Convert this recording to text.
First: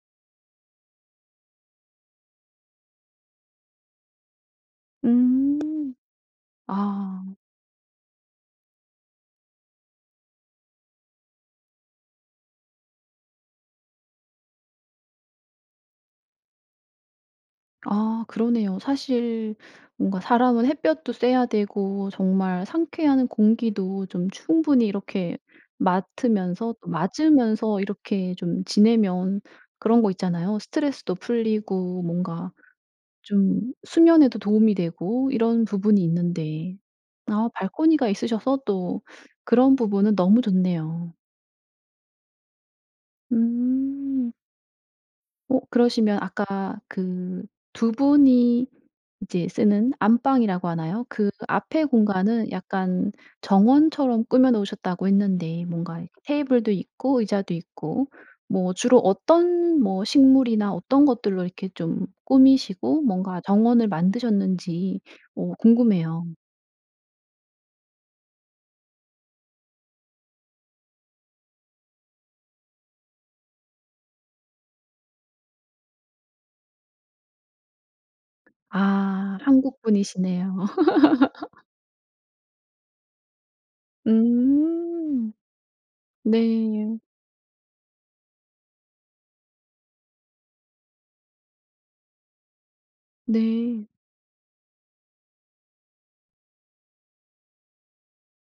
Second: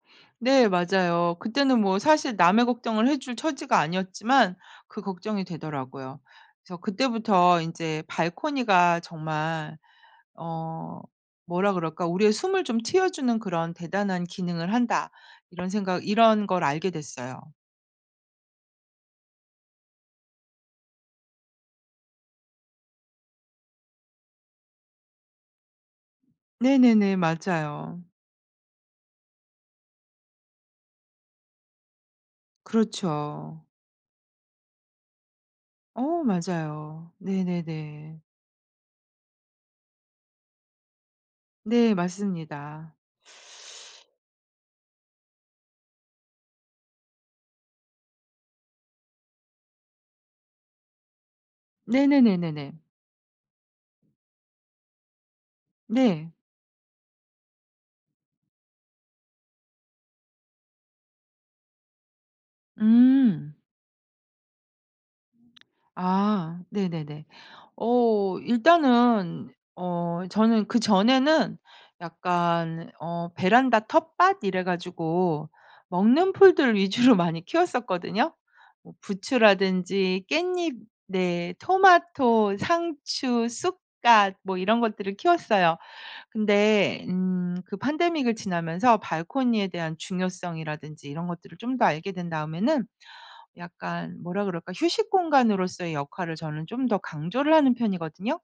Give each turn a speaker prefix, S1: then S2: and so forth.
S1: 네. 맞아요. 그때는 뭐 사실 남의 걱정을 해줄 처지가 아니었지만 그 걱정이
S2: 음.
S1: 되더라고요. 그래서
S2: 아.
S1: 그때부터 인제 발코니가 정말 어 뭐라 그럴까 '우리의 숨을 좀 틔워주는 그런 대단한 기능을 한다.' 이런 생각 이런 걸 알게 됐어요.
S2: 아 그러네요. 사실 뭔가 사람은 햇볕도 쐬야 되고 정말 상쾌한 공기도 좀 충분히 이렇게 맡으면서 또
S1: 네네네.
S2: 맞으면서
S1: 맞아요.
S2: 이렇게 좀 지내면 그런 거 있잖아요. 스트레스도 풀리고 뭔가
S1: 그렇죠.
S2: 좀 수면에도 도움이 되고 이런 부분이
S1: 어
S2: 있는데
S1: 맞아요.
S2: 아 발코니가
S1: 네네네.
S2: 있으셔서 또 그런 부분은 너무 좋네요.
S1: 네. 맞습니다.
S2: 음. 어 그러시면 아까 그 2 분이 이제 쓰는 안방이라고 하나요, 그 앞의 공간은
S1: 네네네네네.
S2: 약간 정원처럼 꾸며 놓으셨다고 했는데 뭔가 이렇게
S1: 네.
S2: 테이블도 있고 의자도 있고 뭐 주로 어떤 뭐 식물이나 어떤 것들로 이렇게 좀 꾸미시고 뭔가
S1: 음.
S2: 정원을 만드셨는지 어 궁금해요.
S1: 아 네네네. 어 일단은 어 저는 그전에는 약간 어 베란다 텃밭 이래 가지고 먹는 풀들 위주로 많이 키웠었거든요. 뭐
S2: 아
S1: 부추라든지
S2: 한국분이시네요.
S1: 깻잎 네 토마토, 상추, 쑥갓 뭐 이런 것들을
S2: 음.
S1: 키웠어요.
S2: 네.
S1: 근데 음 그 pandemic을 지나면서 발코니에 대한 중요성이라든지 이런 것들을 좀 더 알게 된 다음에는
S2: 네.
S1: 약간 뭐라 그럴까 휴식 공간으로서의 역할을 저는 좀 더 강조를 하는 편이거든요.